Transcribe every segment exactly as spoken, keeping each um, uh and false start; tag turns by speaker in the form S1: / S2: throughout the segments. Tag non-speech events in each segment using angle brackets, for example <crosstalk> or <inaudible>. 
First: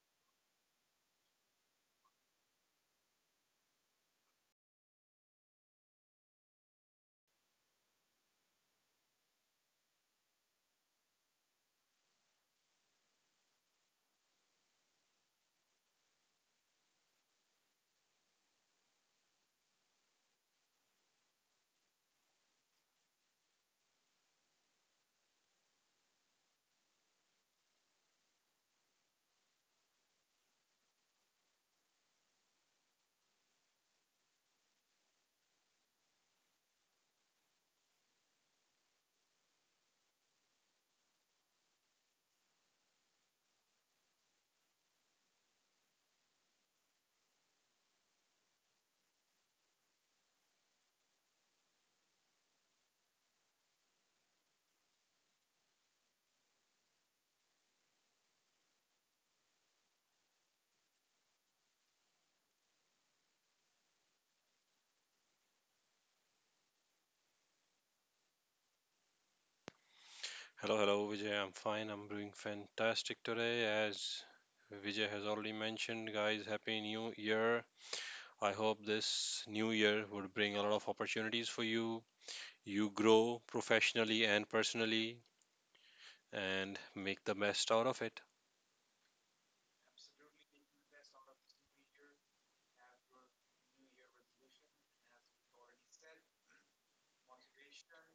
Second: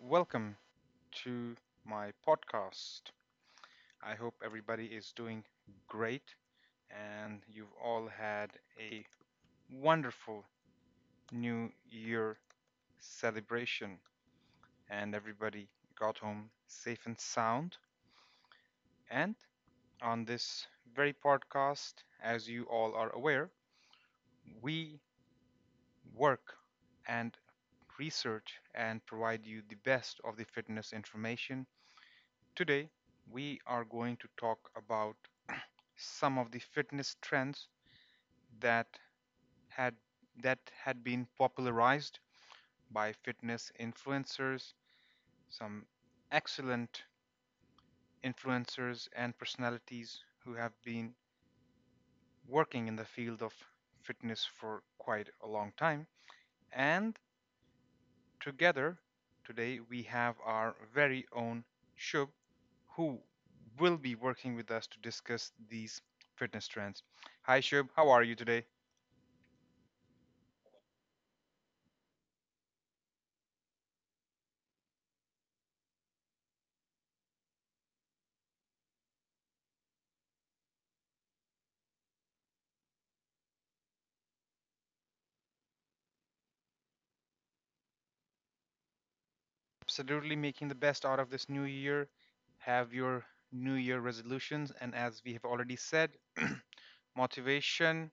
S1: welcome to my podcast. I hope everybody is doing great, and you've all had a wonderful new year celebration and everybody got home safe and sound. And on this very podcast, as you all are aware, we work and research and provide you the best of the fitness information. Today, we are going to talk about some of the fitness trends that had that had been popularized by fitness influencers, some excellent influencers and personalities who have been working in the field of fitness for quite a long time, and together, today we have our very own Shub, who will be working with us to discuss these fitness trends. Hi, Shub, how are you today?
S2: Hello, hello, Vijay. I'm fine. I'm doing fantastic today. As Vijay has already mentioned, guys, Happy New Year. I hope this new year would bring a lot of opportunities for you. You grow professionally and personally and make the best out of it.
S1: Absolutely, making the best out of this new year. Have your new year resolutions, and as we have already said, <clears throat> motivation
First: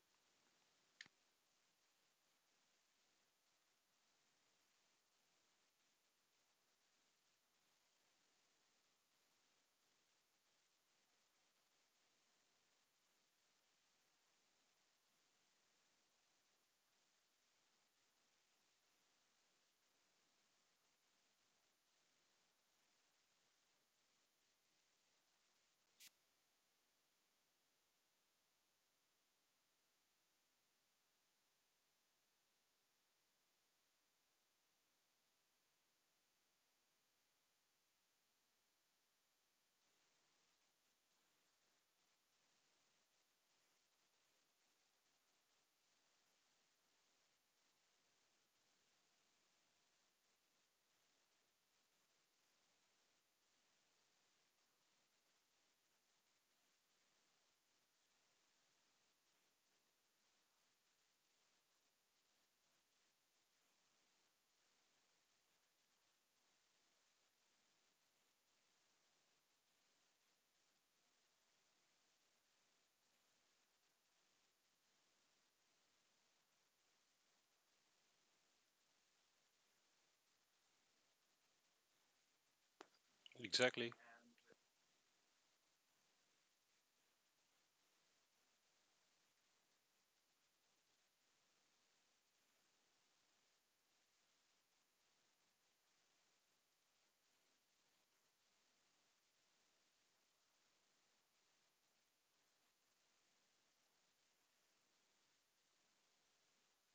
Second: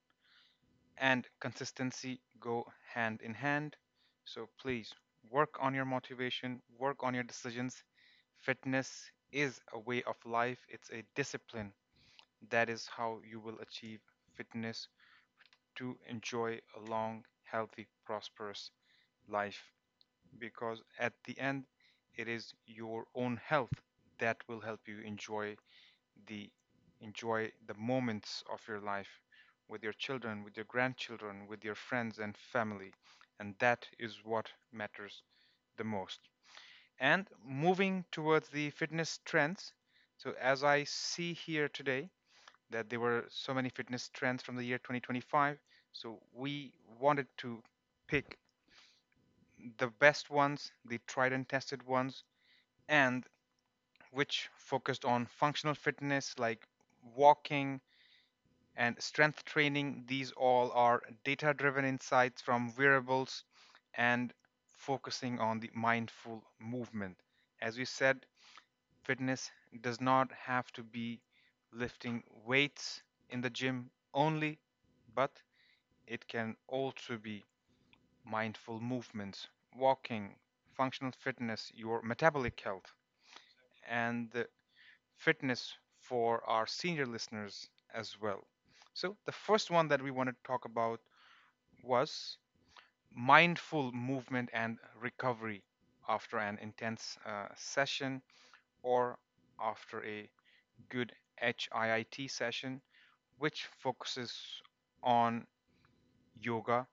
S1: and consistency go hand in hand. So please work on your motivation, work on your decisions. Fitness is a way of life, it's a discipline. That is how you will achieve fitness to enjoy a long, healthy, prosperous life. Because at the end, it is your own health that will help you enjoy the enjoy the moments of your life with your children, with your grandchildren, with your friends and family. And that is what matters the most. And moving towards the fitness trends. So, as I see here today, that there were so many fitness trends from the year twenty twenty-five. So we wanted to pick the best ones, the tried and tested ones, and which focused on functional fitness like walking and strength training. These all are data driven insights from wearables and focusing on the mindful movement. As we said, fitness does not have to be lifting weights in the gym only, but it can also be mindful movements, walking, functional fitness, your metabolic health,
S2: Exactly.
S1: and the fitness for our senior listeners as well. So, the first one that we want to talk about was mindful movement and recovery after an intense uh, session or after a good HIIT session, which focuses on yoga,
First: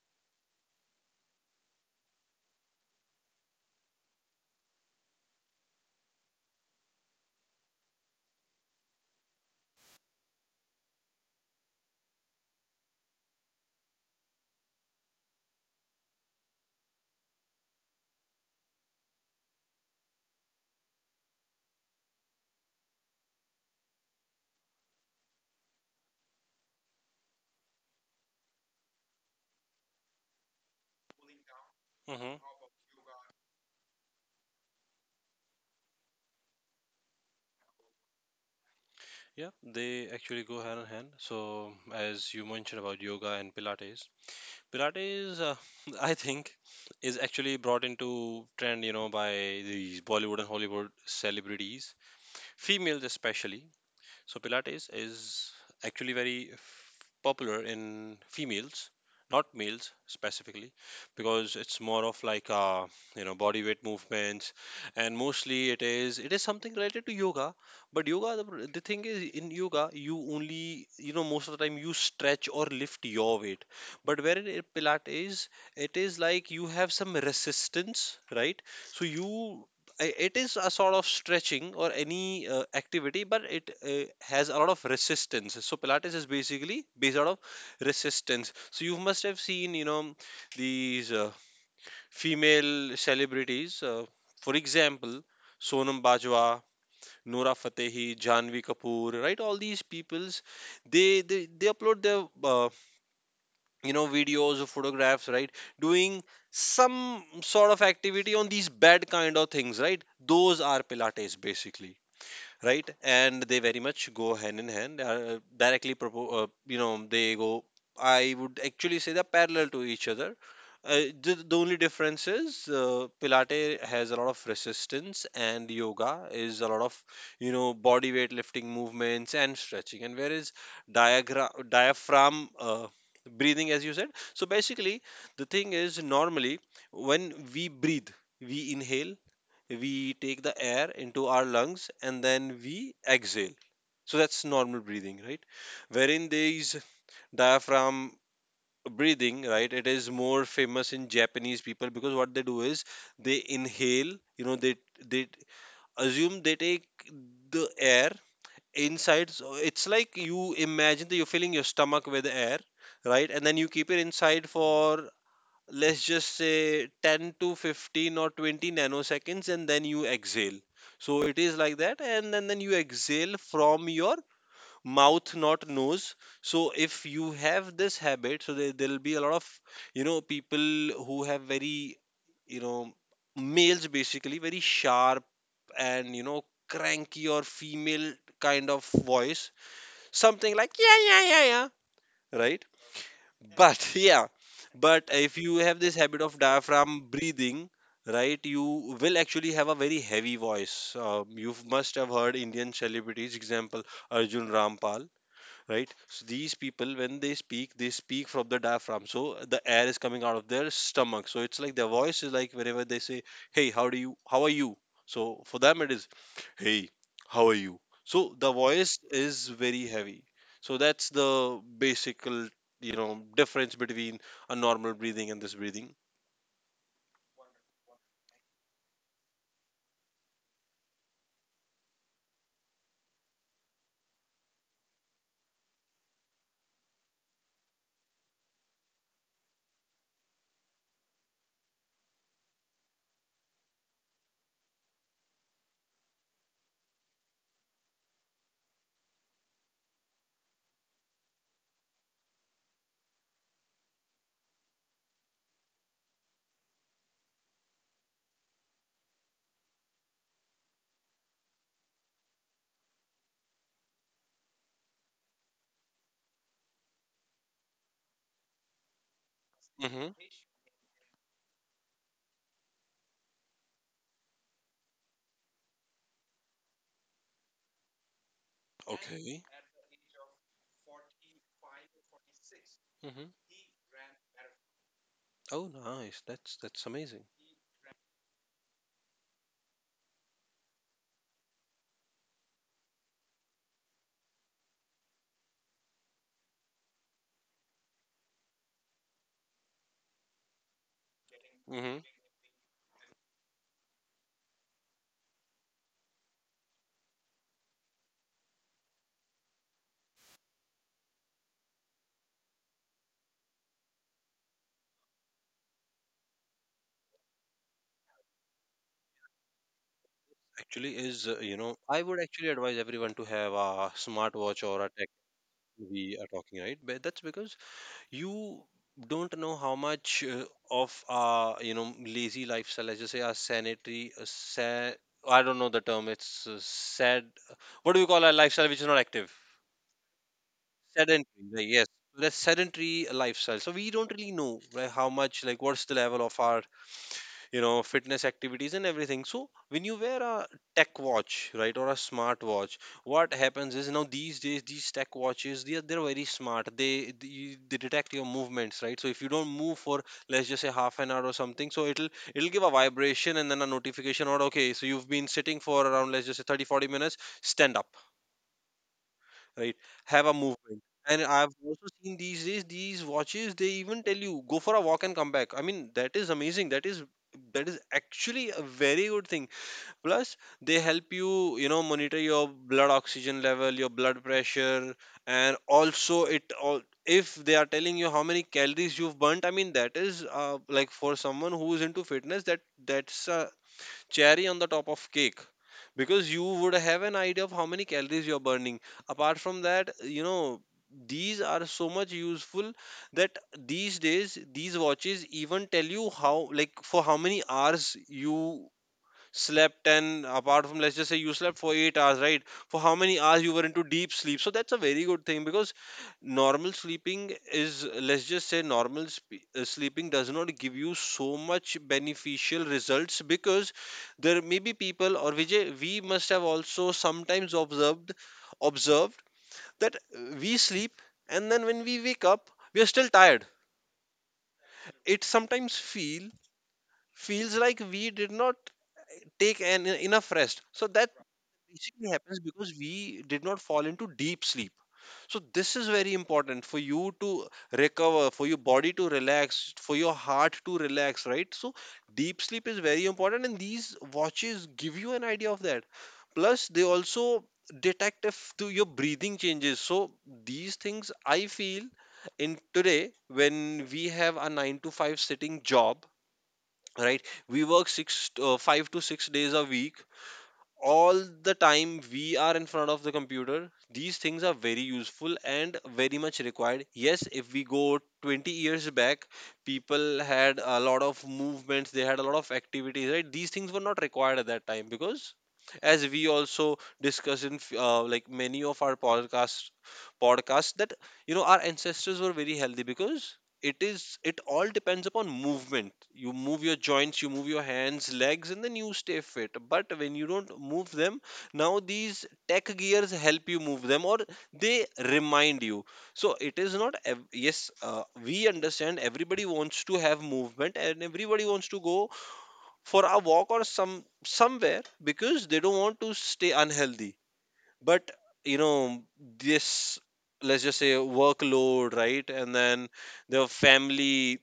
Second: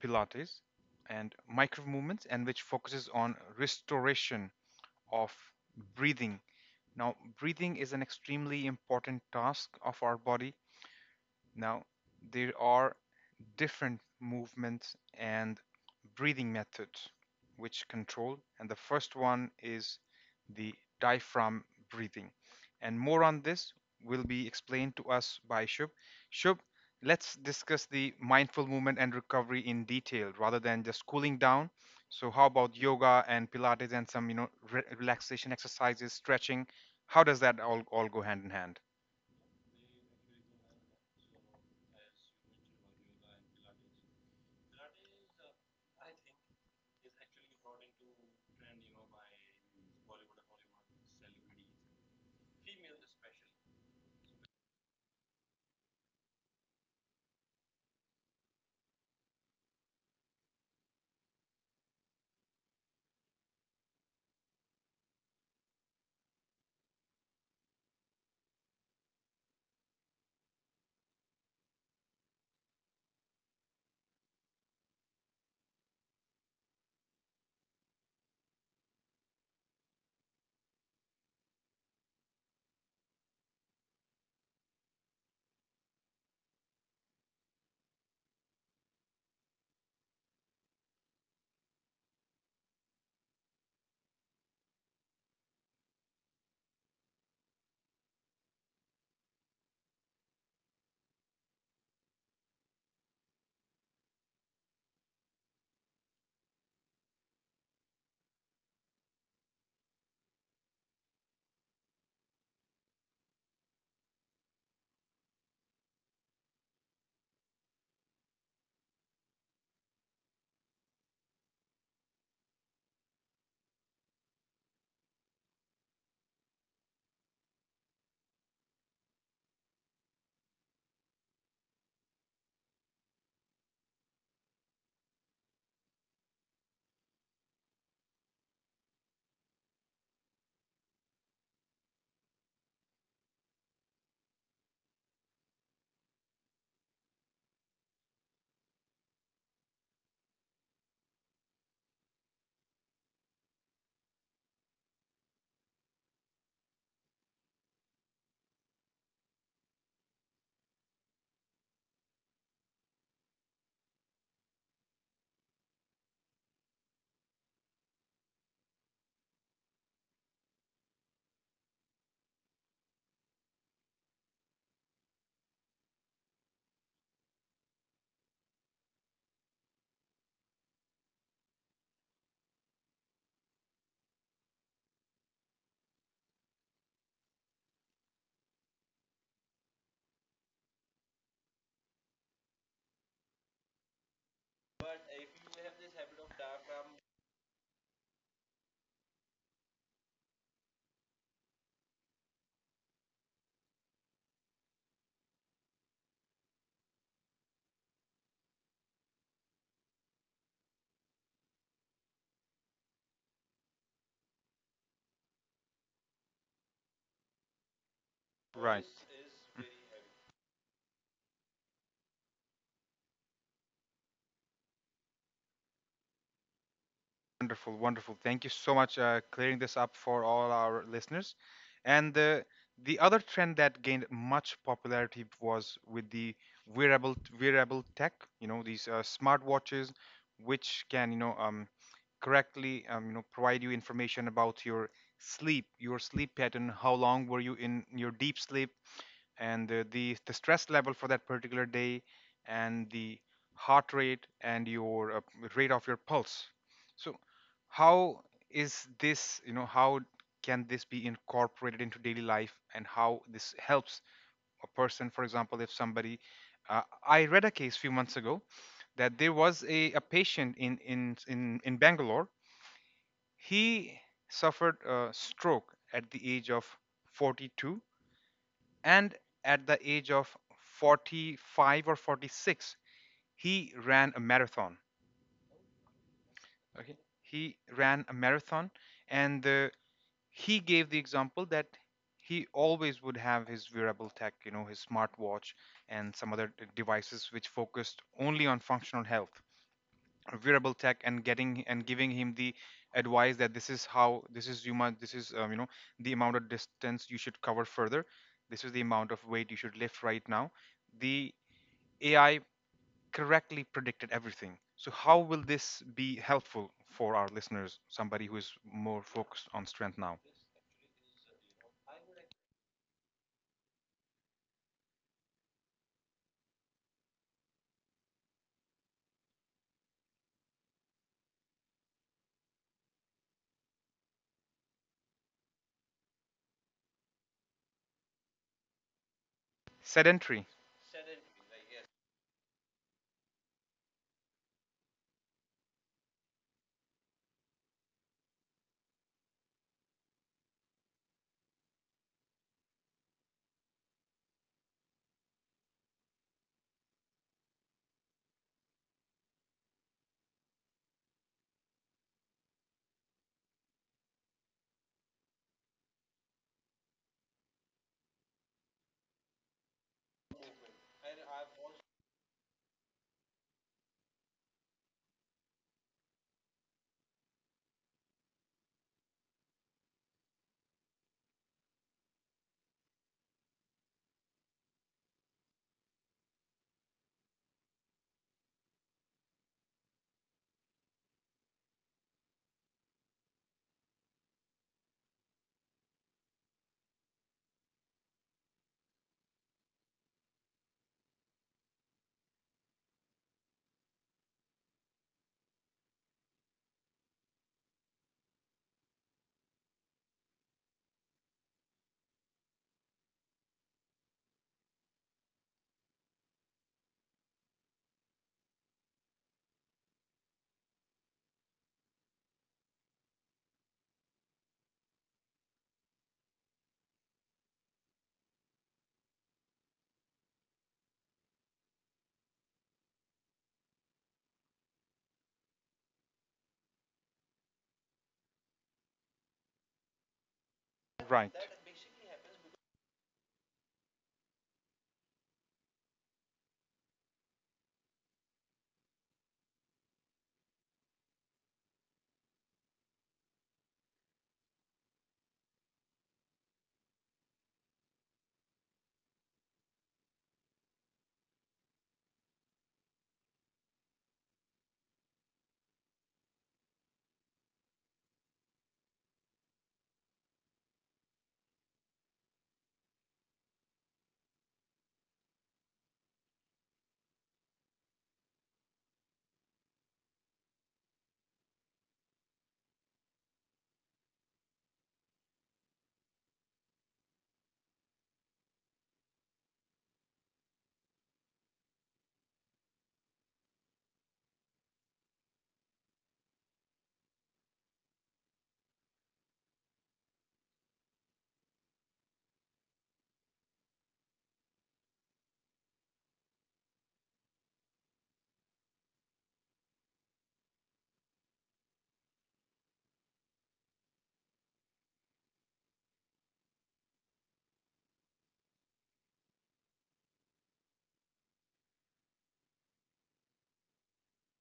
S1: Pilates and micro movements, and which focuses on restoration of breathing. Now, breathing is an extremely important task of our body. Now, there are different movement and breathing methods which control. And the first one is the diaphragm breathing. And more on this will be explained to us by Shubh. Shubh, let's discuss the mindful movement and recovery in detail rather than just cooling down. So,
S2: Mm-hmm.
S1: how about yoga and Pilates and some, you know, re- relaxation exercises, stretching? How does that all, all go hand in hand?
S2: Yeah, they actually go hand in hand. So, as you mentioned about yoga and Pilates, Pilates, uh, <laughs> I think, is actually brought into trend, you know, by these Bollywood and Hollywood celebrities, females especially. So Pilates is actually very f- popular in females, not males specifically, because it's more of like uh, you know body weight movements, and mostly it is it is something related to yoga. But yoga, the, pr- the thing is, in yoga you only you know most of the time you stretch or lift your weight, but where in Pilates it is like you have some resistance, right? So you I- it is a sort of stretching or any uh, activity, but it uh, has a lot of resistance. So Pilates is basically based out of resistance. So you must have seen, you know these uh, female celebrities, uh, for example Sonam Bajwa, Nora Fatehi, Janvi Kapoor, right, all these peoples. They they, they upload their uh, you know videos or photographs, right, doing some sort of activity on these bad kind of things, right. Those are Pilates basically, right. And they very much go hand in hand, uh, directly propo- uh, you know they go. I would actually say they're parallel to each other. Uh, the, the only difference is, uh, Pilate has a lot of resistance and yoga is a lot of, you know body weight lifting movements and stretching. And whereas diagram diaphragm uh, breathing, as you said, so basically the thing is, normally when we breathe, we inhale, we take the air into our lungs, and then we exhale. So that's normal breathing, right? Wherein there is diaphragm breathing, right, it is more famous in Japanese people because what they do is, they inhale, you know they they assume, they take the air inside. So it's like you imagine that you're filling your stomach with air, right, and then you keep it inside for, let's just say, ten to fifteen or twenty nanoseconds, and then you exhale. So it is like that, and then, then you exhale from your mouth, not nose. So if you have this habit, so there, there'll be a lot of, you know people who have very, you know males basically, very sharp, and you know cranky or female kind of voice, something like yeah, yeah, yeah, yeah, right. But <laughs> yeah, but if you have this habit of diaphragm breathing, right, you will actually have a very heavy voice. Uh, you must have heard Indian celebrities, example Arjun Rampal, right. So these people, when they speak, they speak from the diaphragm, so the air is coming out of their stomach. So it's like, their voice is like, whenever they say, hey, how do you how are you. So for them it is, Hey, how are you? So the
S1: Right.
S2: voice is very heavy. So that's the basic, l- you know, difference between a normal breathing and this breathing.
S1: Wonderful, wonderful. Thank you so much uh, clearing this up for all our listeners. And uh, the other trend that gained much popularity was with the wearable wearable tech. You know these uh, smartwatches, which can, you know, um, correctly, um, you know, provide you information about your sleep, your sleep pattern. How long were you in your deep sleep? And uh, the the stress level for that particular day and the heart rate and your uh, rate of your pulse. So how is this, you know, how can this be incorporated into daily life and how this helps a person? For example, if somebody, uh, I read a case few months ago that there was a, a
S2: Hmm.
S1: patient in in in, in Bangalore. He suffered a stroke at the age of forty-two and
S2: Okay.
S1: at the age of forty-five or forty-six,
S2: Hmm.
S1: he ran a marathon.
S2: Oh, nice. That's that's
S1: Okay.
S2: amazing.
S1: He ran a marathon, and uh, he gave the example that he always would have his wearable tech, you know, his smartwatch and some other devices which focused only on functional health, wearable tech, and getting and
S2: Hmm.
S1: giving him the advice that this is how this is you must this is um, you know, the amount of distance you should cover further, this is the amount of weight you should lift. Right now, the A I correctly predicted everything. So, how will this be helpful for our listeners, somebody who is more focused on strength now?
S2: Actually, is uh, you know, I would actually advise everyone to have a smartwatch or a tech we are talking, right, but that's because you don't know how much, uh, of our, you know lazy lifestyle, let's just say, our sanitary, uh, sa- I don't know the term, it's uh, sad, what do we call our lifestyle which is not active.
S1: Sedentary.
S2: Sedentary, like, yes, the sedentary lifestyle. So we don't really know, like, how much, like what's the level of our, you know fitness activities and everything. So when you wear a tech watch, right, or a smart watch, what happens is, now these days these tech watches, they are, they're very smart, they, they they detect your movements, right. So if you don't move for, let's just say, half an hour or something, so it'll it'll give a vibration and then a notification, or, okay, so you've been sitting for around, let's just say, thirty forty minutes, stand up, right, have a movement. And I've also seen, these days these watches, they even tell you, go for a walk and come back. I mean that is amazing, that is that is actually a very good thing. Plus, they help you, you know monitor your blood oxygen level, your blood pressure. And also it all, if they are telling you how many calories you've burnt, I mean that is, uh, like, for someone who is into fitness, that that's a cherry on the top of cake, because you would have an idea of how many calories you're burning. Apart from that, you know these are so much useful, that these days these watches even tell you, how like for how many hours you slept. And apart from, let's just say, you slept for eight hours, right, for how many hours you were into deep sleep. So that's a very good thing, because normal sleeping is, let's just say, normal sp- uh, sleeping does not give you so much beneficial results, because there may be people, or Vijay, we must have also sometimes observed observed that, uh, we sleep, and then when we wake up we are still tired. It sometimes feel feels like we did not take an, enough rest. So that
S1: Right,
S2: basically happens because we did not fall into deep sleep. So this is very important, for you to recover, for your body to relax, for your heart to relax, right? So deep sleep is very important, and these watches give you an idea of that. Plus, they also detect if to your breathing changes. So these things I feel, in today when we have a nine to five sitting job, right? We work six, uh, five to six days a week, all the time we are in front of the computer. These things are very useful and very much required. Yes, if we go twenty years back, people had a lot of movements, they had a lot of activities, right, these things were not required at that time. Because as we also discuss in f- uh, like many of our podcasts podcasts that, you know our ancestors were very healthy, because it is it all depends upon movement. You move your joints, you move your hands, legs, and then you stay fit, but when you don't move them, now these tech gears help you move them, or they remind you. So it is not ev- yes, uh, we understand, everybody wants to have movement, and everybody wants to go for a walk or some somewhere, because they don't want to stay unhealthy. But, you know this, let's just say, workload, right, and then the family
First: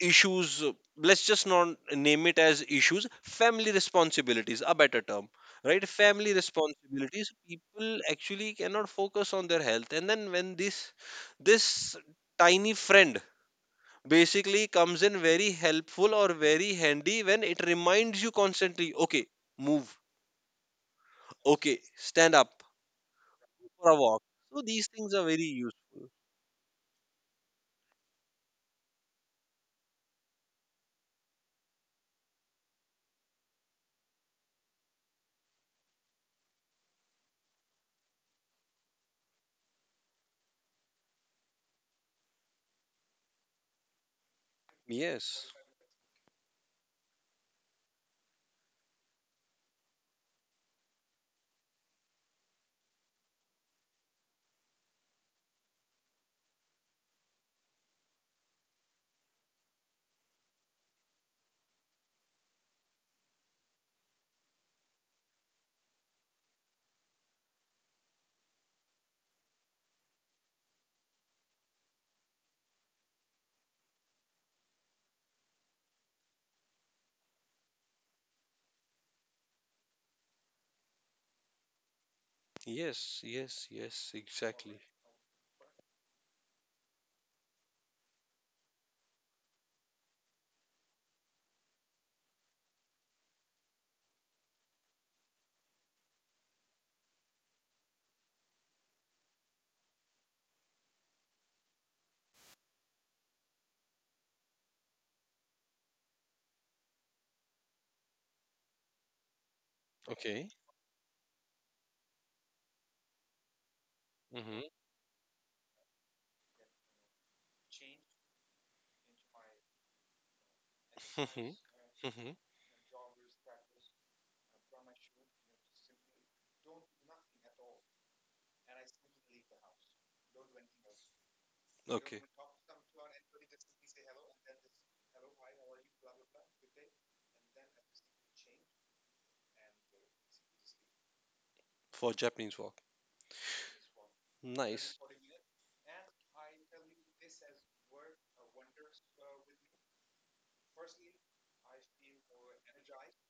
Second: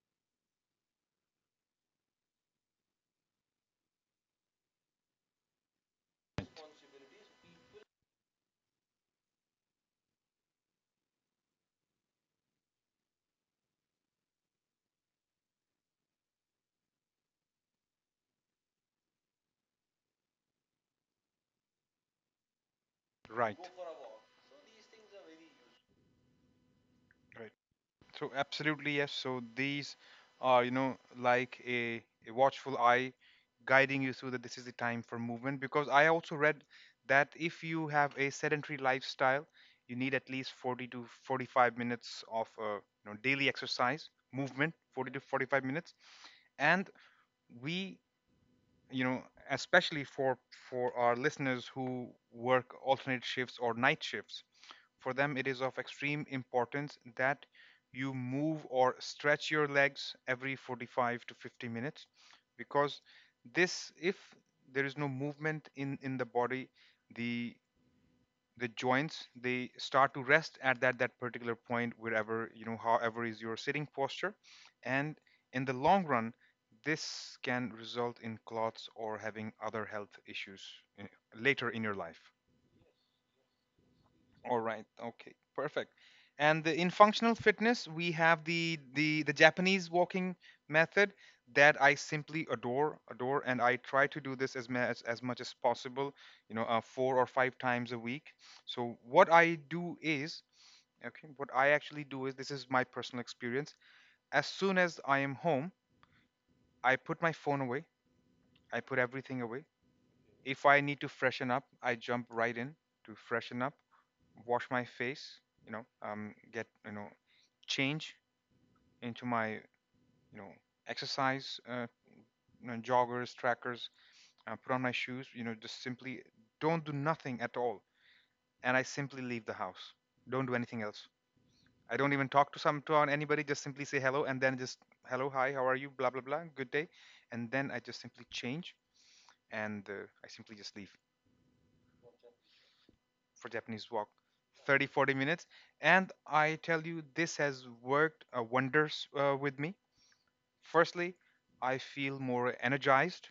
S2: issues, let's just not name it as issues, family responsibilities, a better term, right, family responsibilities, people actually cannot focus on their health. And then when this this tiny friend basically comes in very helpful or very handy, when it reminds you constantly, okay, move, okay, stand up
S1: right,
S2: for a walk. So these things are very useful.
S1: right. So, absolutely, yes. So, these are, you know, like a, a watchful eye guiding you through that this is the time for movement. Because I also read that if you have a sedentary lifestyle, you need at least forty to forty-five minutes of, uh, you know, daily exercise, movement, forty to
S2: Yes,
S1: forty-five minutes. And we, you know, especially for for our listeners who work alternate shifts or night shifts, for them it is of extreme importance that you move or stretch your legs every forty-five to fifty minutes, because this, if there is no movement in in the body, the the joints they start to rest at that that particular point, wherever, you know, however is your sitting posture, and in the long run, this can result in clots or having other health issues in, later in your life.
S2: yes, yes, yes,
S1: All
S2: exactly.
S1: right. Okay. Perfect. And the- in functional fitness, we have the the the Japanese walking method that I simply adore, adore, and I try to do this as ma- as, as much as possible. You know, uh, four or five times a week. So what I do is, okay, what I actually do is, this is my personal experience. As soon as I am home, I put my phone away. I put everything away.
S2: Okay.
S1: If I need to freshen up, I jump right in to freshen up, wash my face, you know, um, get, you know, change into my, you know,
S2: Mm-hmm.
S1: exercise, uh,
S2: Mm-hmm. Mm-hmm.
S1: you know, joggers, trackers, uh, put on my shoes, you know, just simply don't do nothing at all, and I simply leave the house. Don't do anything else. I don't
S2: Okay.
S1: even talk to some to anybody. Just simply say hello, and then just hello, hi, how are you, blah blah blah, good day, and then I just simply change, and uh, I simply just leave.
S2: For Japanese walk.
S1: For Japanese walk, 30
S2: Nice.
S1: 40 minutes, and I tell you, this has worked uh, wonders uh, with me. Firstly, I feel more energized.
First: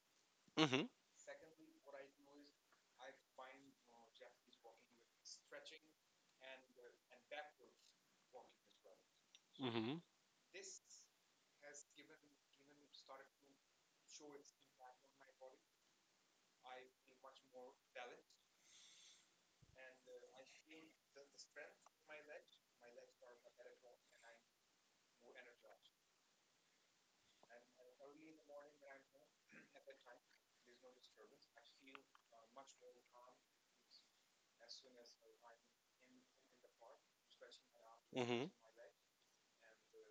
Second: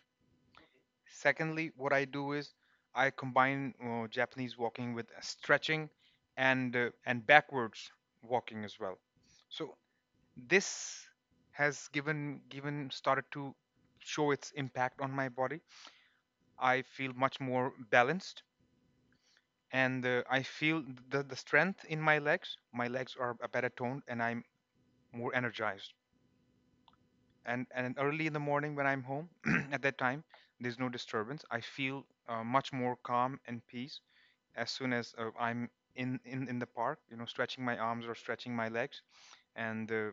S2: Mm-hmm.
S1: Secondly, what I do is I combine uh, Japanese walking with stretching and uh, and backwards walking as well. So
S2: Mm-hmm.
S1: this has given given started to show its impact on my body. I feel much more balanced, and uh, I feel the, the strength in my legs. My legs are a better toned, and I'm more energized. And and early in the morning when I'm home, <clears throat> at that time, there's no disturbance. I feel uh, much more calm and peace as soon as uh, I'm in, in in the park. You know, stretching my arms or
S2: Mm-hmm.
S1: stretching my legs, and uh,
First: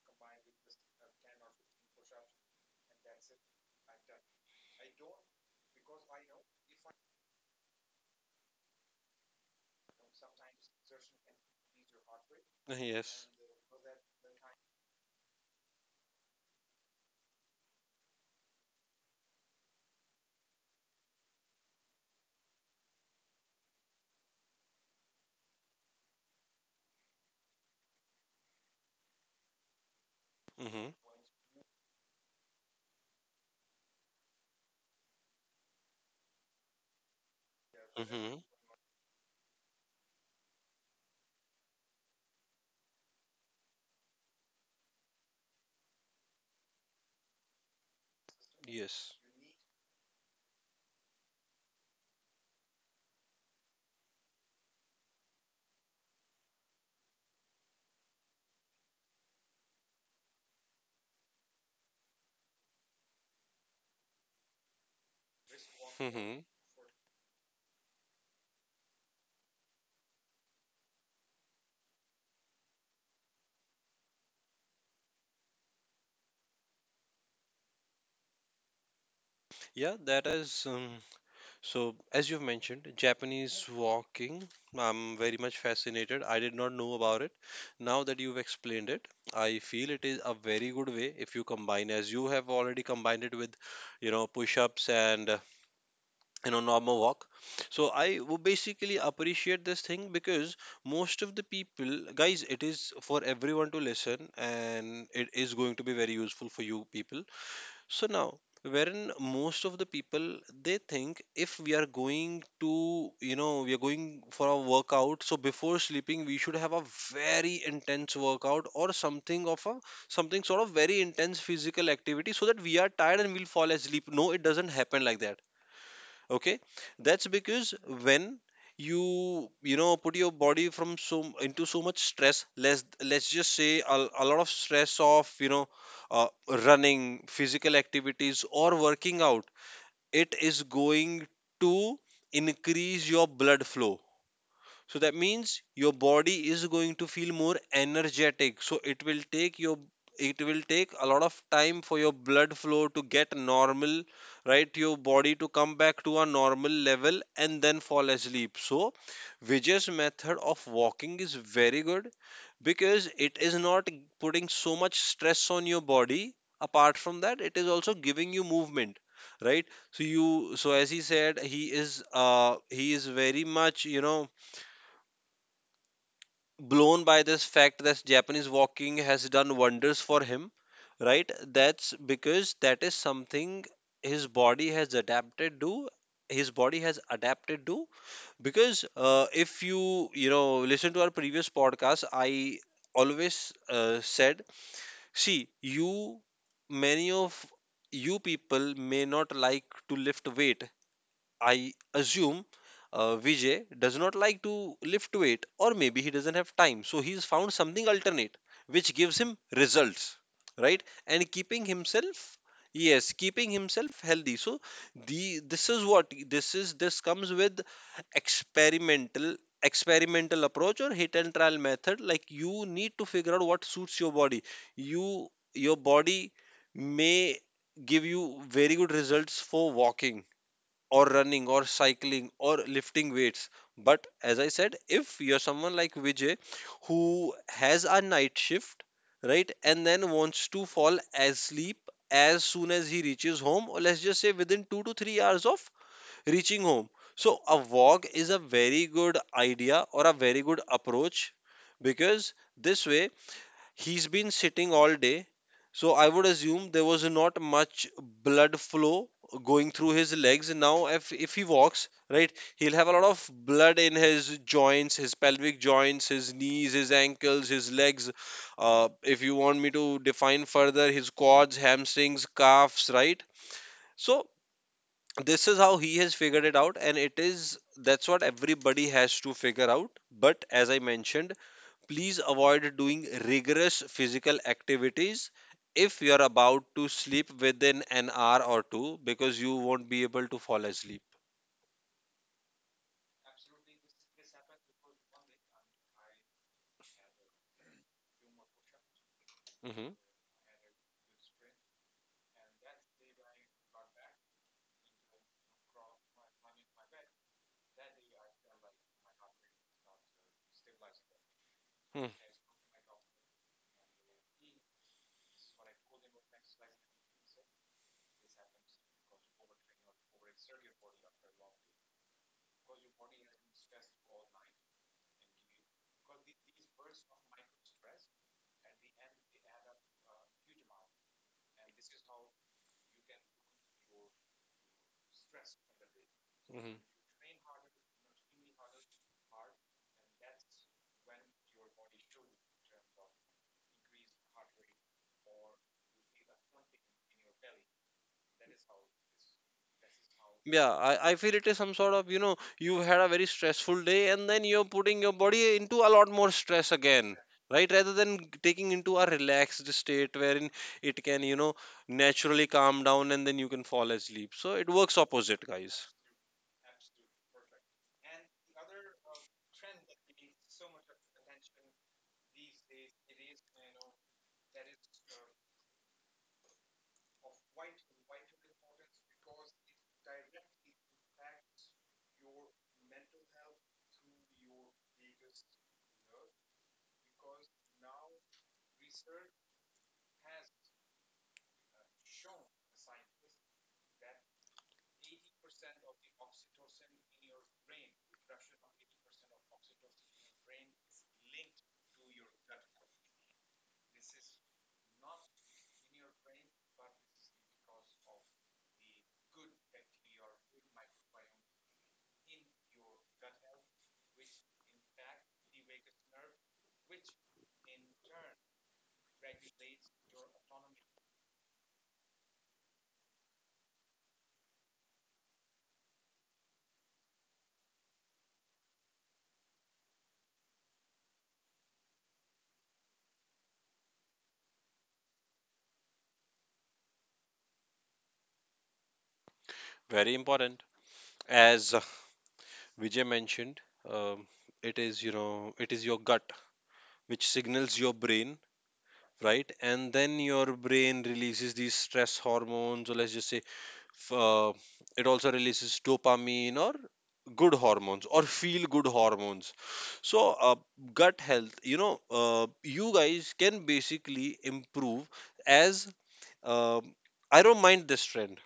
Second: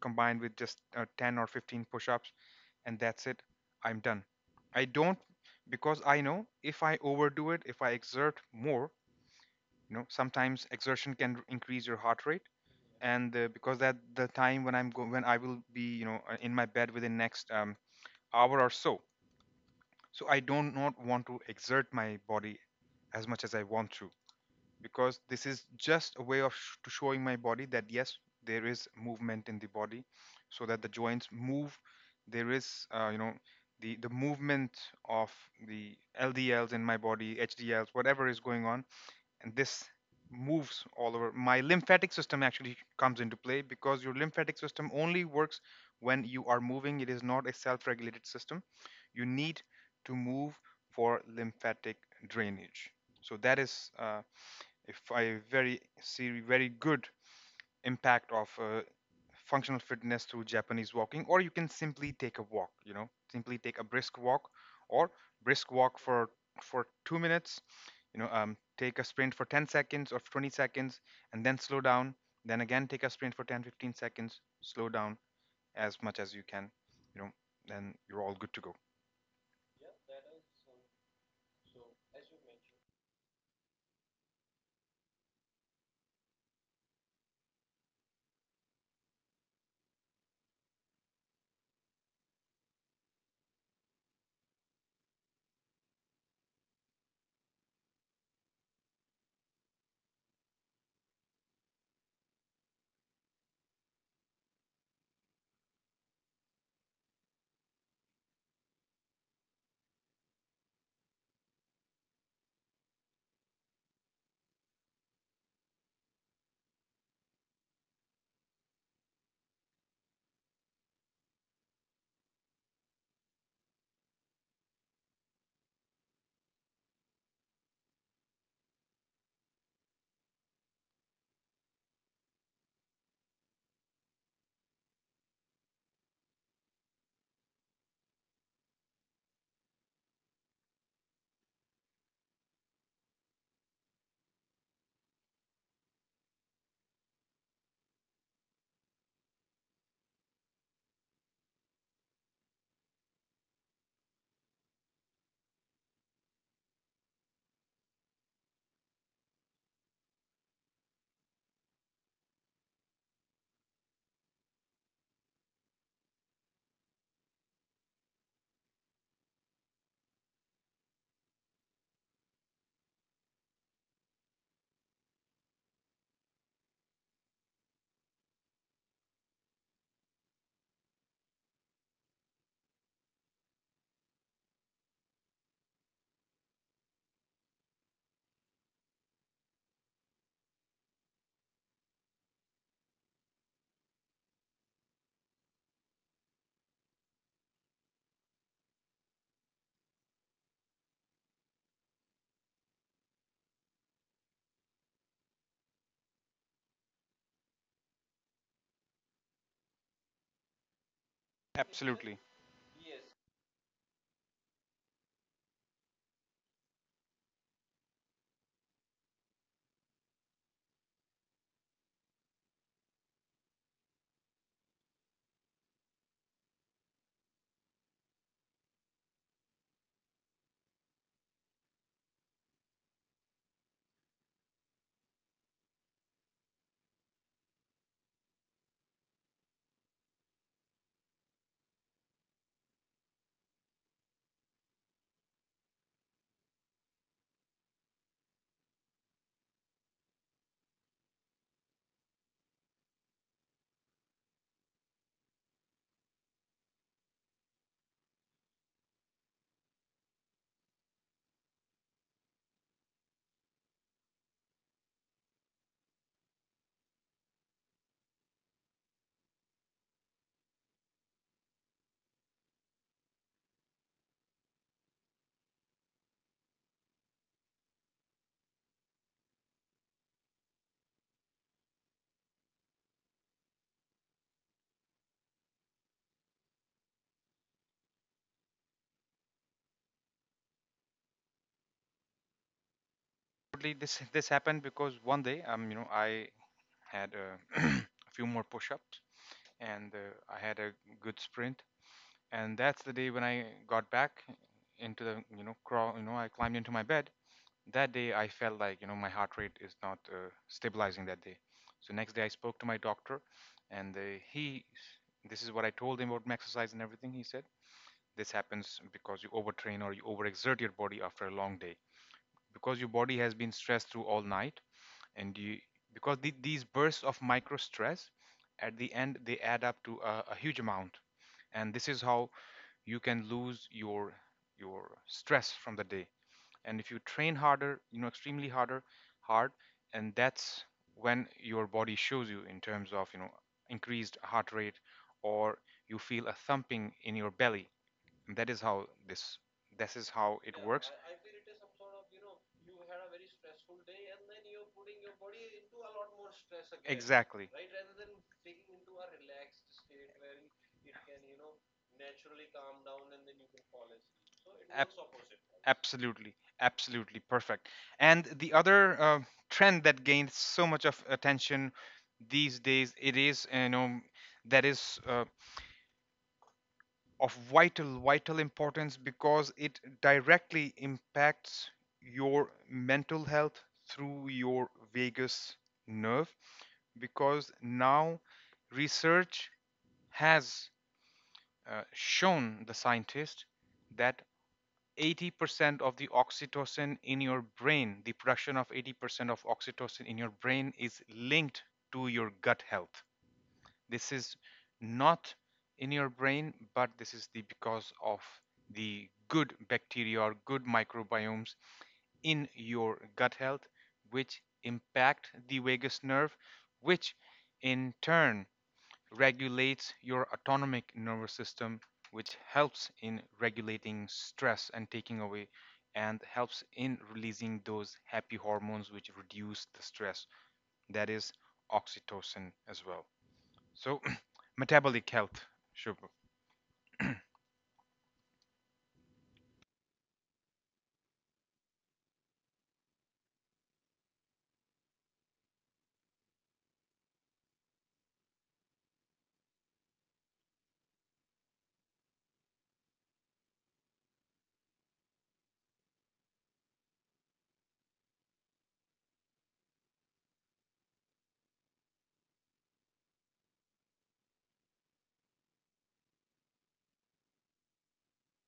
S1: combined with just uh, ten or fifteen push-ups, and that's it. I'm done. I don't, because I know if I overdo it, if I exert more, you know, sometimes exertion can increase your heart rate,
S2: Yes.
S1: and uh, because that, the time when i'm go- when I will be, you know, uh, in my bed within next, um, hour or so, so I don't not want to exert my body as much as I want to, because this is just a way of sh- to showing my body that yes, there is movement in the body, so that the joints move. There is, uh, you know, the the movement of the ldls in my body, hdls,
S2: Mm-hmm.
S1: whatever is
S2: Mm-hmm.
S1: going on, and this moves all over. My lymphatic system actually comes into play, because your lymphatic system only works when you are moving. It is not a self-regulated system.
S2: Yes.
S1: You need to move for lymphatic drainage. So that is, uh, if a very seri- very good impact of uh, functional fitness through Japanese walking, or you can simply take a walk. You know, simply take a brisk walk, or brisk walk for
S2: Mm-hmm.
S1: for two minutes. You know, um, take a sprint for ten seconds or twenty seconds, and then slow down. Then again, take a sprint for ten, fifteen seconds, slow down as much as you can. You know, then you're all good to go.
S2: Yeah, that is. Um, So, as you've mentioned, Japanese walking, I'm very much fascinated. I did not know about it. Now that you've explained it, I feel it is a very good way if you combine, as you have already combined it with, you know, push-ups and, uh, you know, normal walk. So, I would basically appreciate this thing, because most of the people, guys, it is for everyone to listen and it is going to be very useful for you people. So now, wherein most of the people they think, if we are going to, you know, we are going for a workout, so before sleeping we should have a very intense workout, or something of a something sort of very intense physical activity, so that we are tired and we'll fall asleep. No, it doesn't happen like that. Okay, that's because when you you know put your body from so into so much stress. Let's let's just say a, a lot of stress of you know uh, running, physical activities, or working out, it is going to increase your blood flow. So that means your body is going to feel more energetic, so it will take your it will take a lot of time for your blood flow to get normal, right, your body to come back to a normal level and then fall asleep. So Vijay's method of walking is very good because it is not putting so much stress on your body. Apart from that, it is also giving you movement, right? So you so as he said, he is uh he is very much you know blown by this fact that Japanese walking has done wonders for him, right? That's because that is something his body has adapted to. His body has adapted to because uh, if you you know listen to our previous podcast, I always uh, said, see, you many of you people may not like to lift weight, I assume. uh, Vijay does not like to lift weight, or maybe he doesn't have time. So he's found something alternate which gives him results, right? And keeping
S1: Absolutely.
S2: himself, yes, keeping himself healthy. So the this is what this is this comes with experimental, experimental approach, or hit and trial method. Like, you need to figure out what suits your body. you your body may give you very good results for walking, or running, or cycling, or lifting weights. But as I said, if you're someone like Vijay who has a night shift, right, and then wants to fall asleep as soon as he reaches home, or let's just say within two to three hours of reaching home, so a walk is a very good idea, or a very good approach, because this way he's been sitting all day, so I would assume there was not much blood flow going through his legs. Now, if if he walks, right, he'll have a lot of blood in his joints, his pelvic joints, his knees, his ankles, his legs. Uh, if you want me to define further, his quads, hamstrings, calves, right? So this is how he has figured it out, and it is that's what everybody has to figure out. But as I mentioned, please avoid doing rigorous physical activities if you are about to sleep within an hour or two, because you won't be able to fall asleep.
S1: This this happened because one day, um, you know, I had uh, <clears throat> a few more push-ups and
S2: Hmm.
S1: uh, I had a good sprint, and that's the day when I got back into the you know crawl you know I climbed into my bed. That day I felt like, you know, my heart rate is not uh, stabilizing that day, so next
S2: Hmm.
S1: day I spoke to my doctor. And uh, he this is what I told him about my exercise and everything. He said this happens because you overtrain or you overexert your body after a long day, because your body has been stressed through all night. And you, because the, these bursts of micro stress at the end, they add up to a, a huge amount. And this is how you can lose your your stress from the day.
S2: Hmm.
S1: And if you train harder, you know, extremely harder, hard, and that's when your body shows you in terms of, you know, increased heart rate, or you feel a thumping in your belly. And that is how this this is how it, yeah,
S2: Yeah,
S1: works. I,
S2: I,
S1: I
S2: I
S1: feel
S2: feel
S1: it
S2: it
S1: is
S2: is
S1: some
S2: some
S1: sort
S2: sort
S1: of,
S2: of,
S1: you
S2: you
S1: know,
S2: know
S1: you
S2: you
S1: had
S2: had a
S1: a
S2: very
S1: very stressful
S2: stressful
S1: day
S2: day
S1: and
S2: and
S1: then
S2: then you're
S1: you're putting
S2: putting
S1: your
S2: your
S1: body
S2: body
S1: into
S2: into a
S1: a lot
S2: lot
S1: more
S2: more
S1: stress
S2: stress
S1: again,
S2: again,
S1: exactly, right?
S2: right? Rather
S1: Rather than
S2: than
S1: taking
S2: taking
S1: into
S2: into
S1: a
S2: a
S1: relaxed
S2: relaxed
S1: state
S2: state
S1: where
S2: wherein
S1: it
S2: it
S1: can,
S2: can,
S1: you
S2: you
S1: know,
S2: know naturally calm down, and then you can fall asleep. So it
S1: Ab-
S2: works opposite, guys.
S1: absolutely, absolutely perfect. And the other uh, trend that gains so much of attention these days, it is, you know, that is, uh, of vital vital importance, because it directly impacts your mental health through your vagus nerve. Because now research has uh, shown the scientist that eighty percent of the oxytocin in your brain, the production of eighty percent of oxytocin in your brain, is linked to your gut health. This is not in your brain, but this is the because of the good bacteria or good microbiomes in your gut health, which impact the vagus nerve, which in turn regulates your autonomic nervous system, which helps in regulating stress and taking away, and helps in releasing those happy hormones which reduce the stress, that is oxytocin as well. So, <clears throat> metabolic health, Shubh.
S2: Very important. As uh, Vijay mentioned, um, it is, you know, it is your gut which signals your brain, right, and then your brain releases these stress hormones, or let's just say, f- uh, it also releases dopamine, or good hormones, or feel good hormones. So uh, gut health, you know uh, you guys can basically improve. As um I don't mind this trend,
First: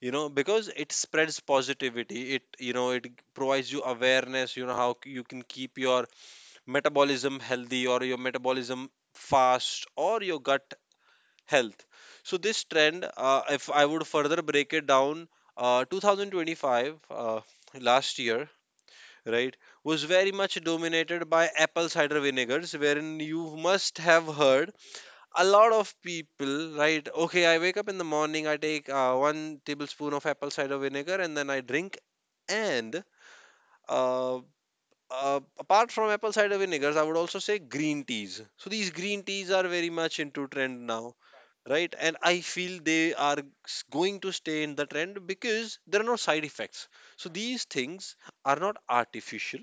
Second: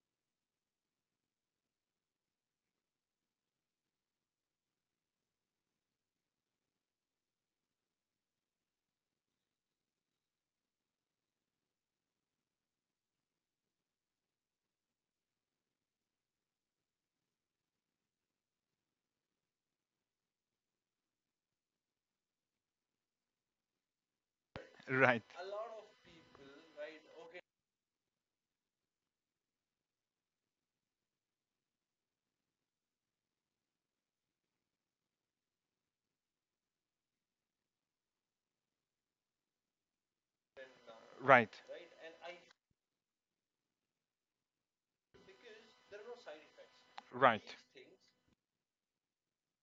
S2: you know, because it spreads positivity, it you know it provides you awareness, you know how c- you can keep your metabolism healthy, or your metabolism fast, or your gut health. So this trend, uh, if I would further break it down, uh, two thousand twenty-five, uh, last year, right, was very much dominated by apple cider vinegars, wherein you must have heard
S1: Right,
S2: a lot of people, right? Okay, I wake up in the morning, I take uh, one tablespoon of apple cider vinegar, and then I drink. And uh, uh, apart from apple cider vinegars, I would also say green teas. So these green teas are very much into trend now,
S1: right,
S2: right? And I feel they are s- going to stay in the trend, because there are no side effects. So
S1: right.
S2: these things are not artificial,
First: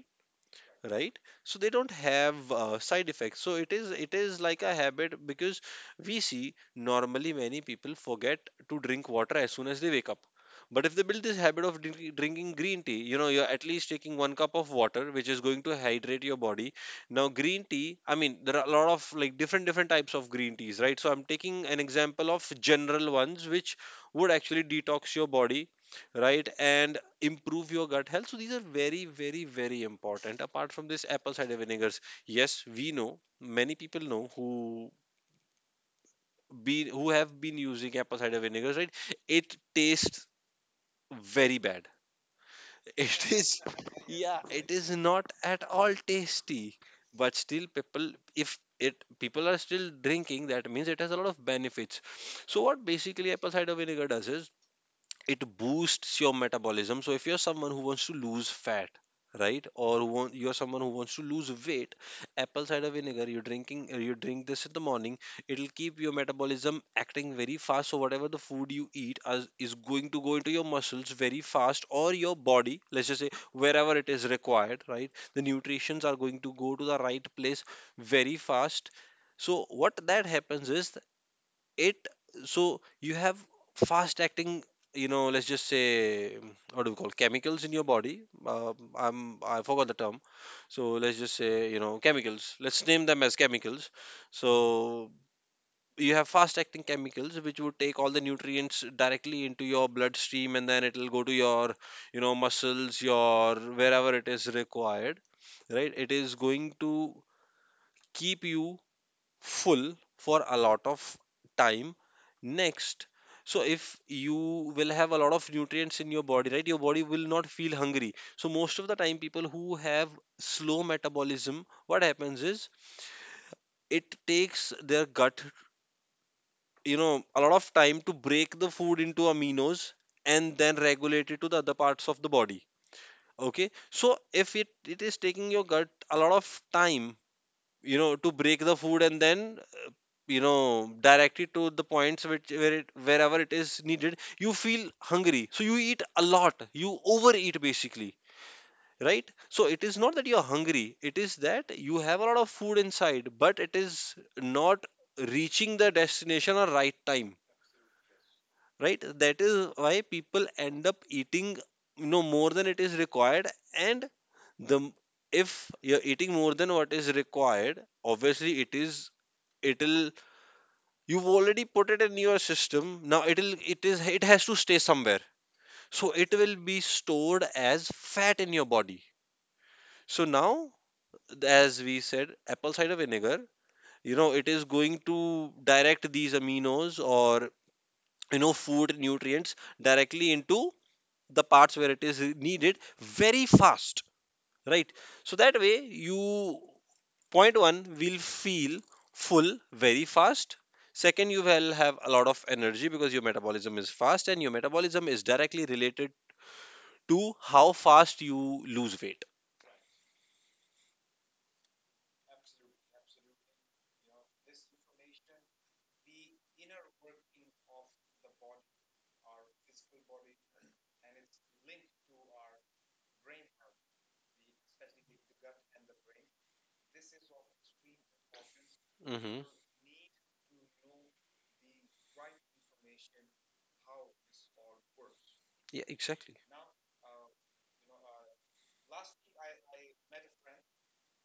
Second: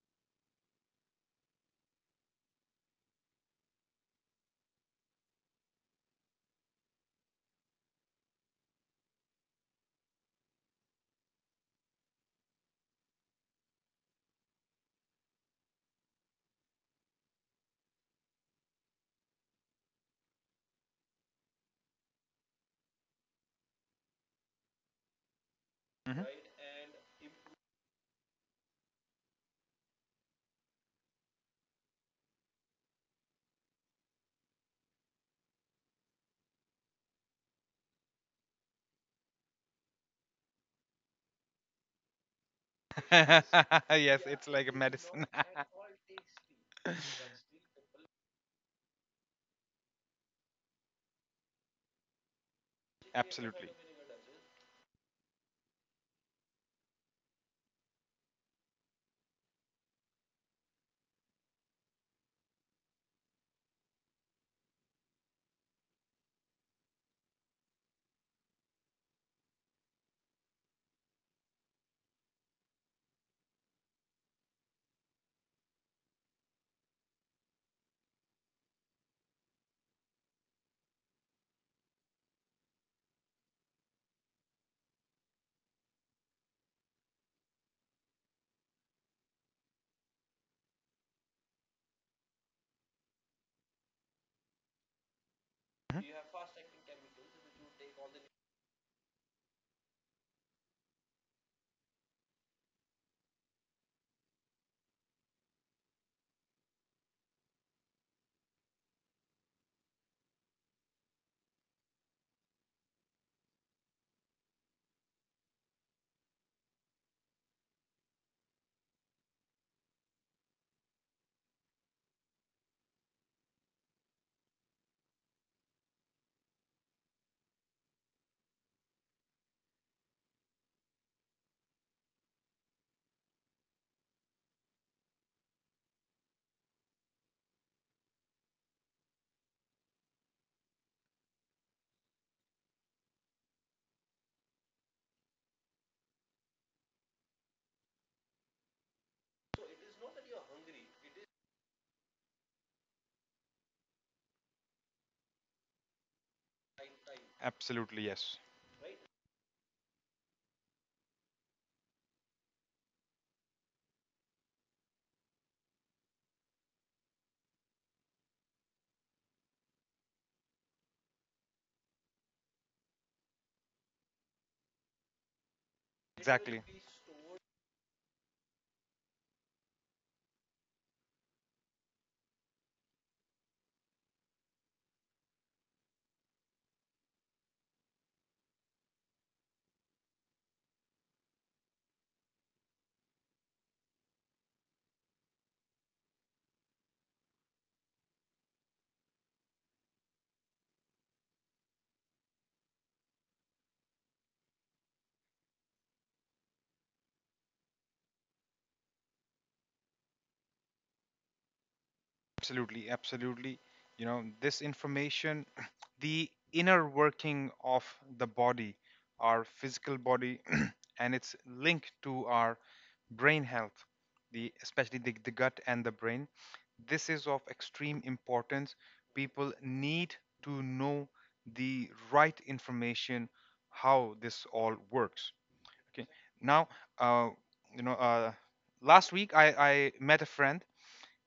S2: right? So they don't have uh, side effects. So it is, it is like a habit, because we see normally many people forget to drink water as soon as they wake up, but if they build this habit of drinking, drinking green tea, you know you're at least taking one cup of water, which is going to hydrate your body. Now, green tea, I mean, there are a lot of, like, different different types of green teas, right? So I'm taking an example of general ones which would actually detox your body,
S1: Mhm.
S2: right, and improve your gut health. So these are very, very, very important. Apart from this, apple cider vinegars. Yes, we know many people know who be who have been using apple cider vinegars, right? It tastes very bad. <laughs> It is,
S1: <laughs> Yes,
S2: yeah,
S1: it's like
S2: it
S1: a
S2: is not
S1: medicine.
S2: at all tasty.
S1: <laughs>
S2: But still, people, if it people are still drinking, that means it has a lot of benefits. So what basically apple
S1: Absolutely.
S2: cider vinegar does is it boosts your metabolism. So if you're someone who wants to lose fat, right, or who want, you're someone who wants to lose weight, apple cider vinegar, you're drinking uh, you drink this in the morning, it'll keep your metabolism acting very fast. So whatever the food you eat as, is going to go into your muscles very fast, or your body, let's just say wherever it is required, right, the nutrients are going to go to the right place very fast. So what that happens is, it so you have fast acting you know let's just say, um, what do we call, chemicals in your body. uh, i'm i forgot the term. So let's just say, you know, chemicals, let's name them as chemicals. So you
S1: Mhm.
S2: have fast acting chemicals which would take all the nutrients directly into your bloodstream, and then it'll go to your, you know muscles, your wherever it is required, right? It is going to keep you full for a lot of time. Next, so if you will have a lot of nutrients in your body, right, your body will not feel hungry. So most of the time, people who have slow metabolism, what happens is, it takes their gut, you know a lot of time to break the food into aminos, and then regulate it to the other parts of the body. Okay, so if it, it is taking your gut a lot of time, you know to break the food, and then, you know directly to the points which where it wherever it is needed, you feel hungry, so you eat a lot, you overeat basically, right? So it is not that you're hungry, it is that you have a lot of food inside, but it is not reaching the destination or right time,
S1: Absolutely, yes.
S2: right? That is why people end up eating, you know more than it is required. And the if you're eating more than what is required, obviously it is, it'll you've already put it in your system. Now it'll it is it has to stay somewhere, so it will
S1: Exactly.
S2: be stored as fat in your body. So now, as we said, apple cider vinegar, you know, it is going to direct these aminos, or you know food nutrients, directly into the parts where it is needed very fast, right? So that way, you point one, will feel full very fast. Second, you will have a lot of energy, because your metabolism is fast, and your metabolism is directly related to how fast you lose weight.
S1: Absolutely, absolutely. You know, this information, <clears throat> the inner working of the body, our physical body, <clears throat> and its link to our brain health, the especially the, the gut and the brain. This is of extreme importance.
S2: Hmm.
S1: People need to know the right information, how this all works.
S2: Yeah,
S1: Okay.
S2: exactly.
S1: Now, uh, you know, uh, last week I, I met a friend,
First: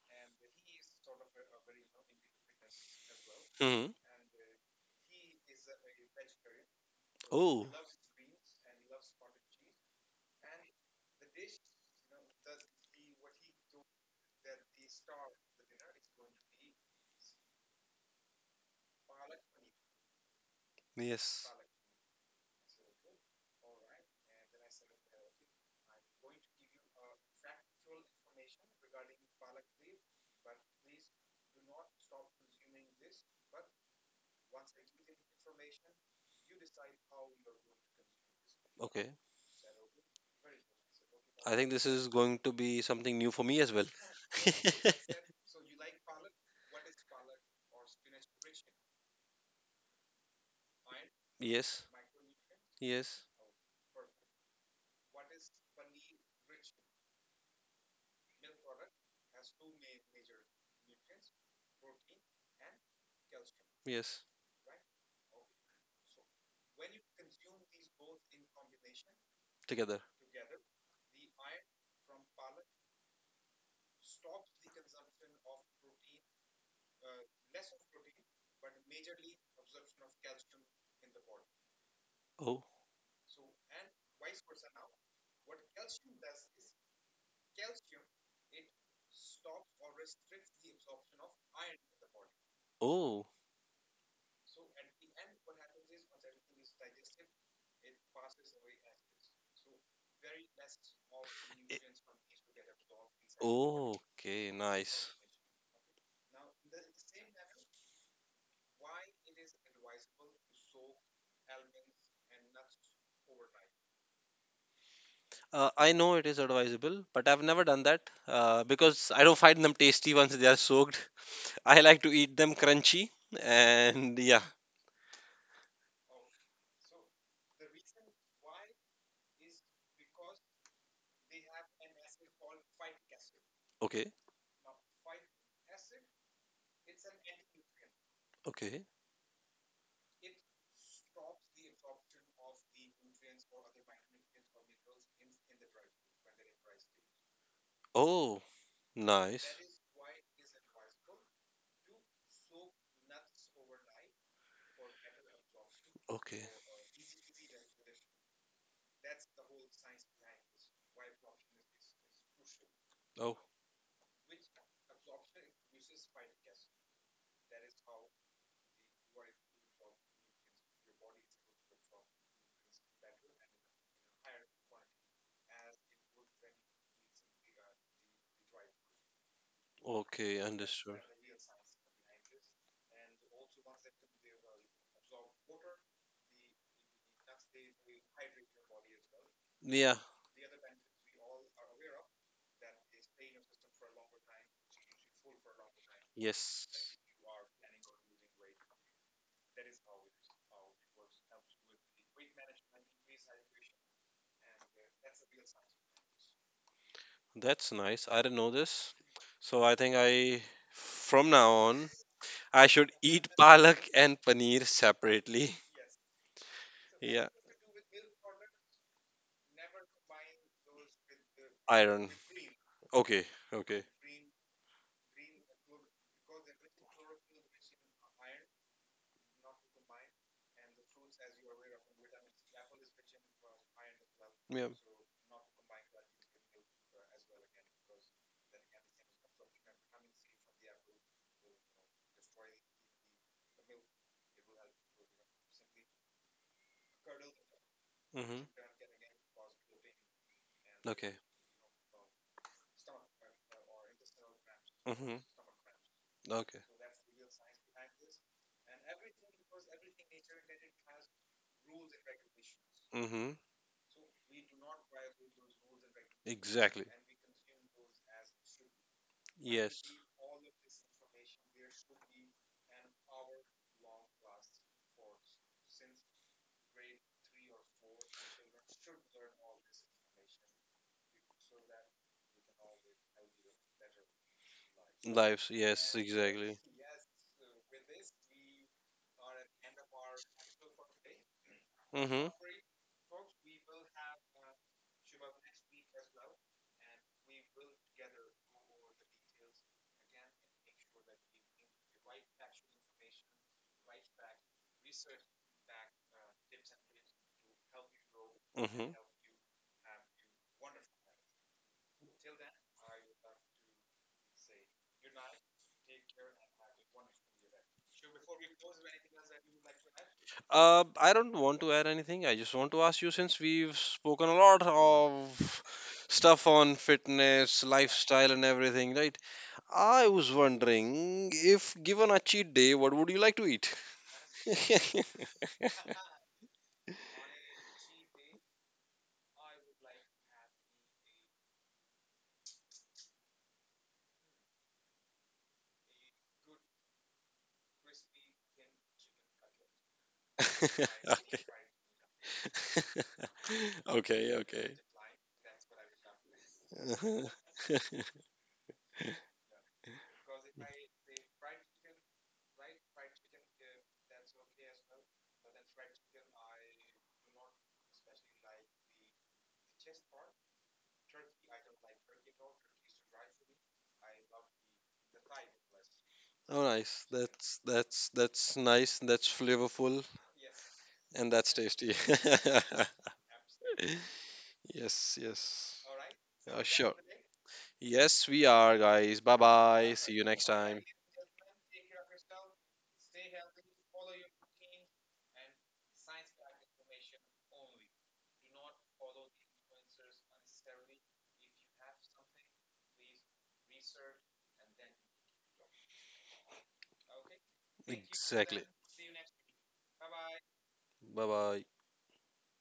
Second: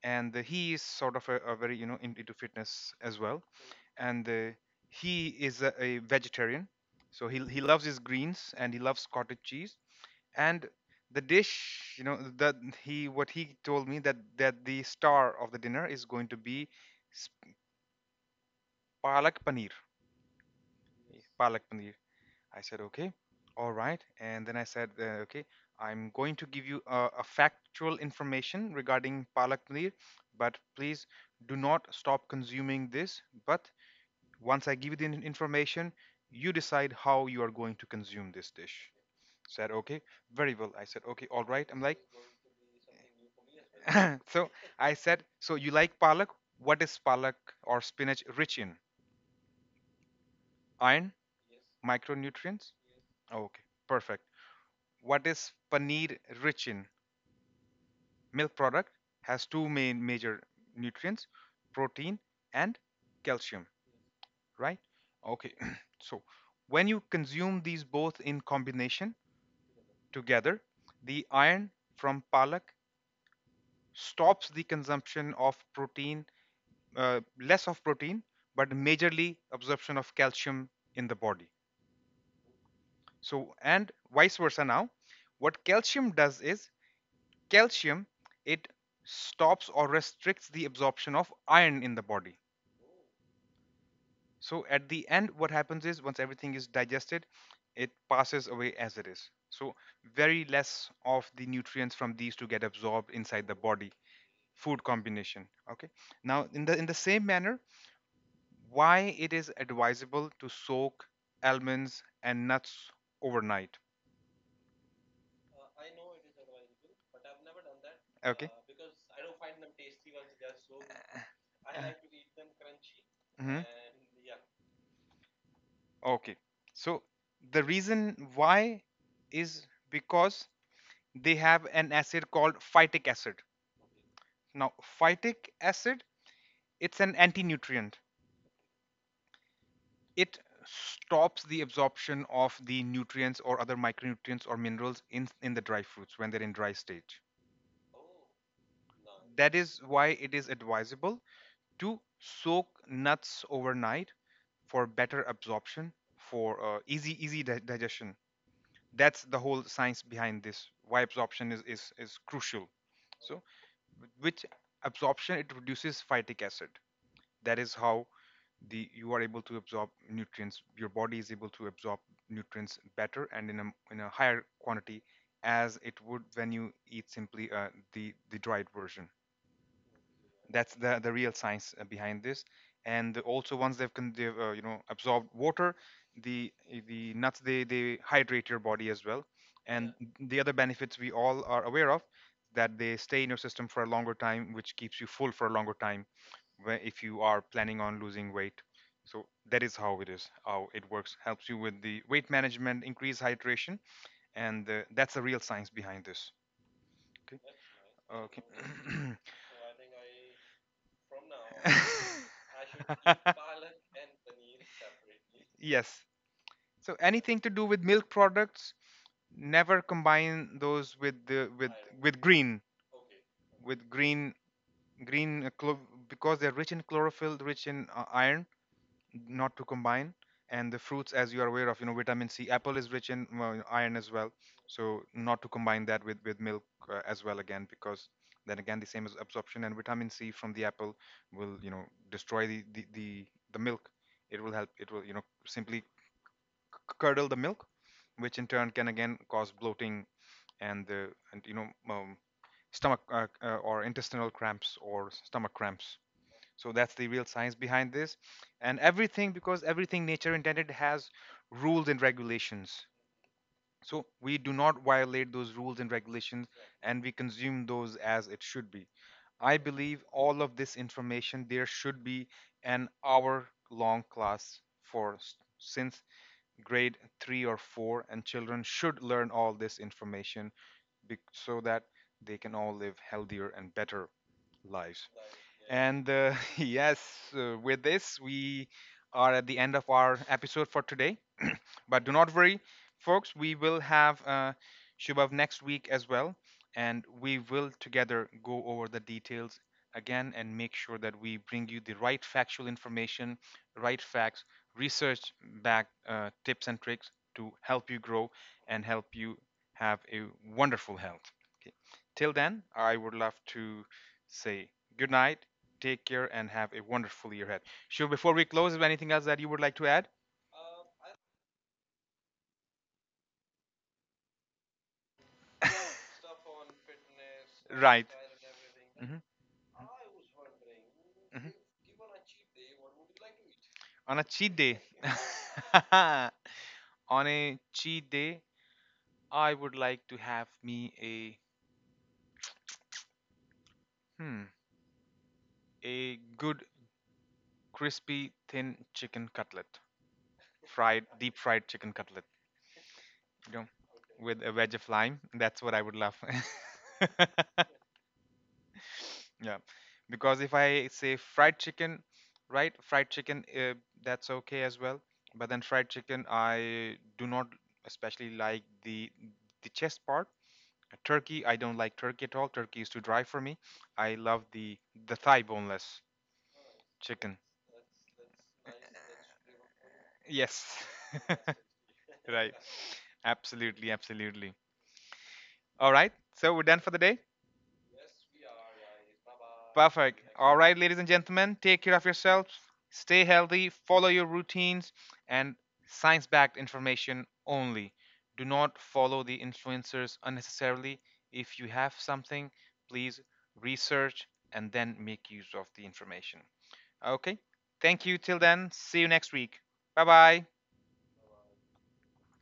S1: and uh, he is sort of a, a very, you know, in- into fitness as well.
S2: Hmm.
S1: And uh, he is a, a vegetarian, so he, he
S2: Oh.
S1: loves his greens and he loves cottage cheese. And the dish, you know, that he what he told me, that that the star of the dinner is going to be s- palak paneer.
S2: Yes.
S1: Palak paneer, I said, okay, all right. And then I said, uh, okay, I'm going to give you a, a factual information regarding palak paneer, but please do not stop consuming this. But once I give you the in- information, you decide how you are going to consume this dish.
S2: Okay,
S1: Said, okay, very well. I said, okay, all
S2: I
S1: right.
S2: think
S1: I'm
S2: this
S1: like,
S2: is going to be something new for me as well.
S1: <laughs> so I
S2: <laughs>
S1: said, so you like palak? What is palak or spinach rich in? Iron,
S2: Yes,
S1: micronutrients?
S2: yes,
S1: Okay, perfect. What is paneer rich in? Milk product has two main major nutrients, protein and calcium,
S2: yes.
S1: right? Okay. <clears throat> So when you consume these both in combination
S2: Together.
S1: together, the iron from palak stops the consumption of protein, uh, less of protein, but majorly absorption of calcium in the body.
S2: Oh,
S1: So and vice versa. Now, what calcium does is calcium, it stops or restricts the absorption of iron in the body.
S2: oh,
S1: So at the end, what happens is once everything is digested, it passes away as it is. So very less of the
S2: I-
S1: nutrients from these to get absorbed inside the body.
S2: okay,
S1: Food
S2: nice.
S1: combination, okay. Now, in the in the same manner, why it is advisable to soak almonds and nuts overnight.
S2: Uh, I know it is advisable, but I've never done that,
S1: Okay.
S2: uh, because I don't find them tasty once they are soaked. <laughs> I like to eat them crunchy,
S1: Mhm.
S2: and yeah.
S1: Okay. So the reason why is because they have an acid called phytic acid.
S2: Okay,
S1: Now, phytic acid, it's an anti-nutrient.
S2: okay.
S1: It stops the absorption of the nutrients or other micronutrients or minerals in in the dry fruits when they're in dry stage.
S2: Oh, nice.
S1: That is why it is advisable, two, soak nuts overnight for better absorption,
S2: Okay.
S1: for uh, easy easy di- digestion. That's the whole science behind this. Why absorption is is, is crucial.
S2: Oh,
S1: So, with which absorption it reduces phytic acid. That is how the you are able to absorb nutrients. Your body is able to absorb nutrients better and in a in a higher quantity as it would when you eat simply uh, the the dried version.
S2: okay,
S1: That's
S2: understood.
S1: the the real science uh, behind this. And also once they've, con- they've, uh, you know, absorbed water, the the nuts, they they hydrate your body as well. And,
S2: Yeah,
S1: yeah, the other benefits we all are aware of, that they stay in your system for a longer time, which keeps you full for a longer time, where
S2: yes.
S1: if you are planning on losing weight. So that is how it is how it works, helps you with the weight management, increase hydration. And uh, that's the real science behind this. Okay.
S2: That's nice. I didn't
S1: Okay.
S2: know this.
S1: <clears throat>
S2: So I think I, from now on, I should eat palak and
S1: <laughs>
S2: paneer separately. <laughs>
S1: Yes. So
S2: Yeah,
S1: anything to do with milk products, never combine those with the with
S2: iron.
S1: with green
S2: Okay,
S1: with
S2: okay.
S1: green green uh, chlor- because they're rich in chlorophyll, rich in uh, iron. Not to combine. And the fruits, as you are aware of, you know, vitamin c, apple is rich in, well, iron as well.
S2: Yeah.
S1: So not to combine that with with milk, uh, as well, again, because then again the same as absorption. And vitamin c from the apple will, you know, destroy the the the, the milk. It will help, it will, you know, simply c- curdle the milk, which
S2: Mm-hmm.
S1: in turn can again cause bloating. And the
S2: Okay.
S1: and you know, um, stomach, uh, uh, or intestinal cramps or
S2: Mm-hmm.
S1: stomach cramps.
S2: Okay.
S1: So that's the real science behind this. And everything, because everything nature intended has rules and regulations,
S2: Mm-hmm.
S1: so we do not violate those rules and regulations
S2: Exactly.
S1: and we consume those as it should be. I
S2: Yes.
S1: believe all of this information, there should be an hour long class for, since grade 3 or 4, and children should learn all this information so that they can all live healthier and better lives.
S2: Lives. Yes,
S1: And uh, <laughs>
S2: exactly.
S1: yes, uh, with this, we are at the end of our episode for today. But do
S2: Mm-hmm.
S1: not worry, folks, we will have uh, Shubhav next week as well, and we will together go over the details again and make sure that we bring you the right factual information, right facts, research backed uh, tips and tricks to help you grow and
S2: Mm-hmm.
S1: help you have a wonderful health. Okay. Till then, I would love to say good night, take care, and have a wonderful year ahead. Shubh, before we close, is there anything else that you would like to add?
S2: Uh, I don't want to add anything. I just want to ask you, since we've spoken a lot of stuff on fitness,
S1: Right.
S2: lifestyle, and everything,
S1: Hmm, hmm.
S2: right? I was wondering, if given a cheat day, what would you like to eat?
S1: On a cheat day,
S2: <laughs>
S1: <laughs> on a cheat day, I would like to have me a, hmm, a good crispy thin chicken cutlet, fried, deep fried chicken cutlet,
S2: Okay.
S1: you know,
S2: <laughs> Okay,
S1: with a
S2: okay.
S1: wedge of lime. That's what I would love.
S2: Uh-huh.
S1: <laughs> Yeah, because if I say fried chicken, right? Fried chicken, uh, that's okay as well. But then fried chicken, I do not especially like the the chest part. Turkey, I don't like turkey at all. Turkey is too dry for me. I love the the thigh boneless
S2: <laughs> Oh, nice.
S1: chicken.
S2: That's that's that's
S1: Eh,
S2: nice. That's flavorful,
S1: yes.
S2: and that's
S1: <laughs>
S2: tasty.
S1: Right.
S2: <laughs>
S1: Absolutely, absolutely.
S2: Yes, yes.
S1: All right. So we're
S2: Uh,
S1: done for
S2: sure.
S1: the day.
S2: Yes, we are, guys. Bye bye. See
S1: Perfect.
S2: you next
S1: All right,
S2: time.
S1: ladies and gentlemen, take care of yourselves, stay healthy, follow your routines, and science backed information only. Do not follow the influencers unnecessarily. If you have something, please research and then make use of the information. Okay? Thank you, till
S2: Exactly.
S1: then. See you next week. Bye bye.
S2: Bye bye.